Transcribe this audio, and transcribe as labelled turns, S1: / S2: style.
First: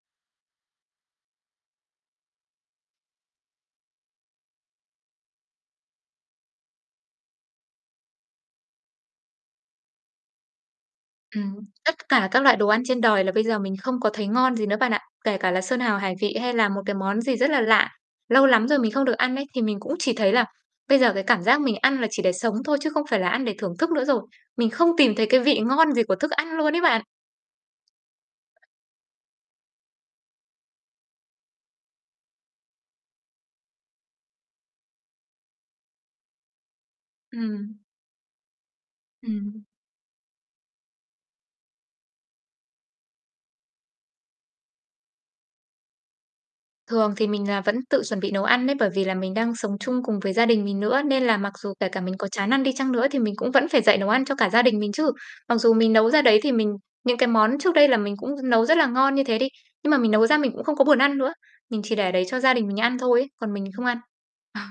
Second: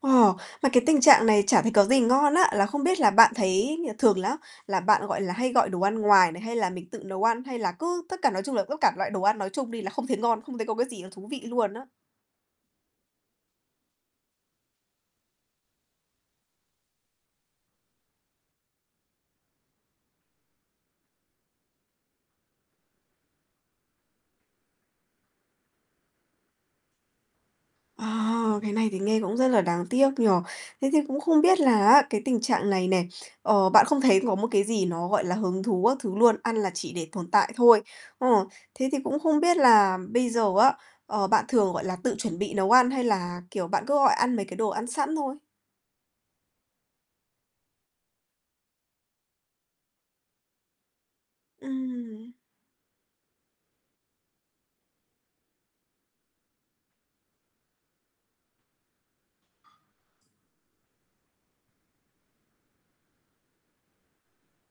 S1: Ồ, mà cái tình trạng này chả thấy có gì ngon á, là không biết là bạn thấy, ờ, thường lá là bạn, gọi là, hay gọi đồ ăn ngoài này hay là mình tự nấu ăn? Hay là cứ tất cả nói chung là tất cả loại đồ ăn nói chung đi là không thấy ngon, không thấy có cái gì thú vị
S2: Ừm,
S1: luôn á?
S2: tất cả các loại đồ ăn trên đời là bây giờ mình không có thấy ngon gì nữa bạn ạ. Kể cả là sơn hào hải vị hay là một cái món gì rất là lạ, lâu lắm rồi mình không được ăn ấy, thì mình cũng chỉ thấy là bây giờ cái cảm giác mình ăn là chỉ để sống thôi chứ không phải là ăn để thưởng thức nữa rồi. Mình không tìm thấy cái vị ngon gì của thức ăn luôn ấy bạn.
S1: À, cái này thì nghe cũng rất là đáng tiếc nhỉ. Thế thì cũng không biết là á cái tình trạng này nè, ờ, bạn không thấy có một cái gì nó, gọi là, hứng thú các thứ luôn, ăn là chỉ để tồn tại
S2: Ừm.
S1: thôi. Ờ, thế thì cũng không biết
S2: Ừm.
S1: là bây giờ á, ờ, bạn thường, gọi là, tự chuẩn bị nấu ăn hay là, kiểu, bạn cứ gọi ăn mấy cái đồ ăn sẵn thôi?
S2: Thường thì mình là vẫn tự chuẩn bị nấu ăn ấy, bởi vì là mình đang sống chung cùng với gia đình mình nữa, nên là mặc dù kể cả mình có
S1: Ừm.
S2: chán ăn đi chăng nữa thì mình cũng vẫn phải dậy nấu ăn cho cả gia đình mình chứ. Mặc dù mình nấu ra đấy thì mình những cái món trước đây là mình cũng nấu rất là ngon như thế đi, nhưng mà mình nấu ra mình cũng không có buồn ăn nữa. Mình chỉ để đấy cho gia đình mình ăn thôi ấy, còn mình không ăn. Ờ.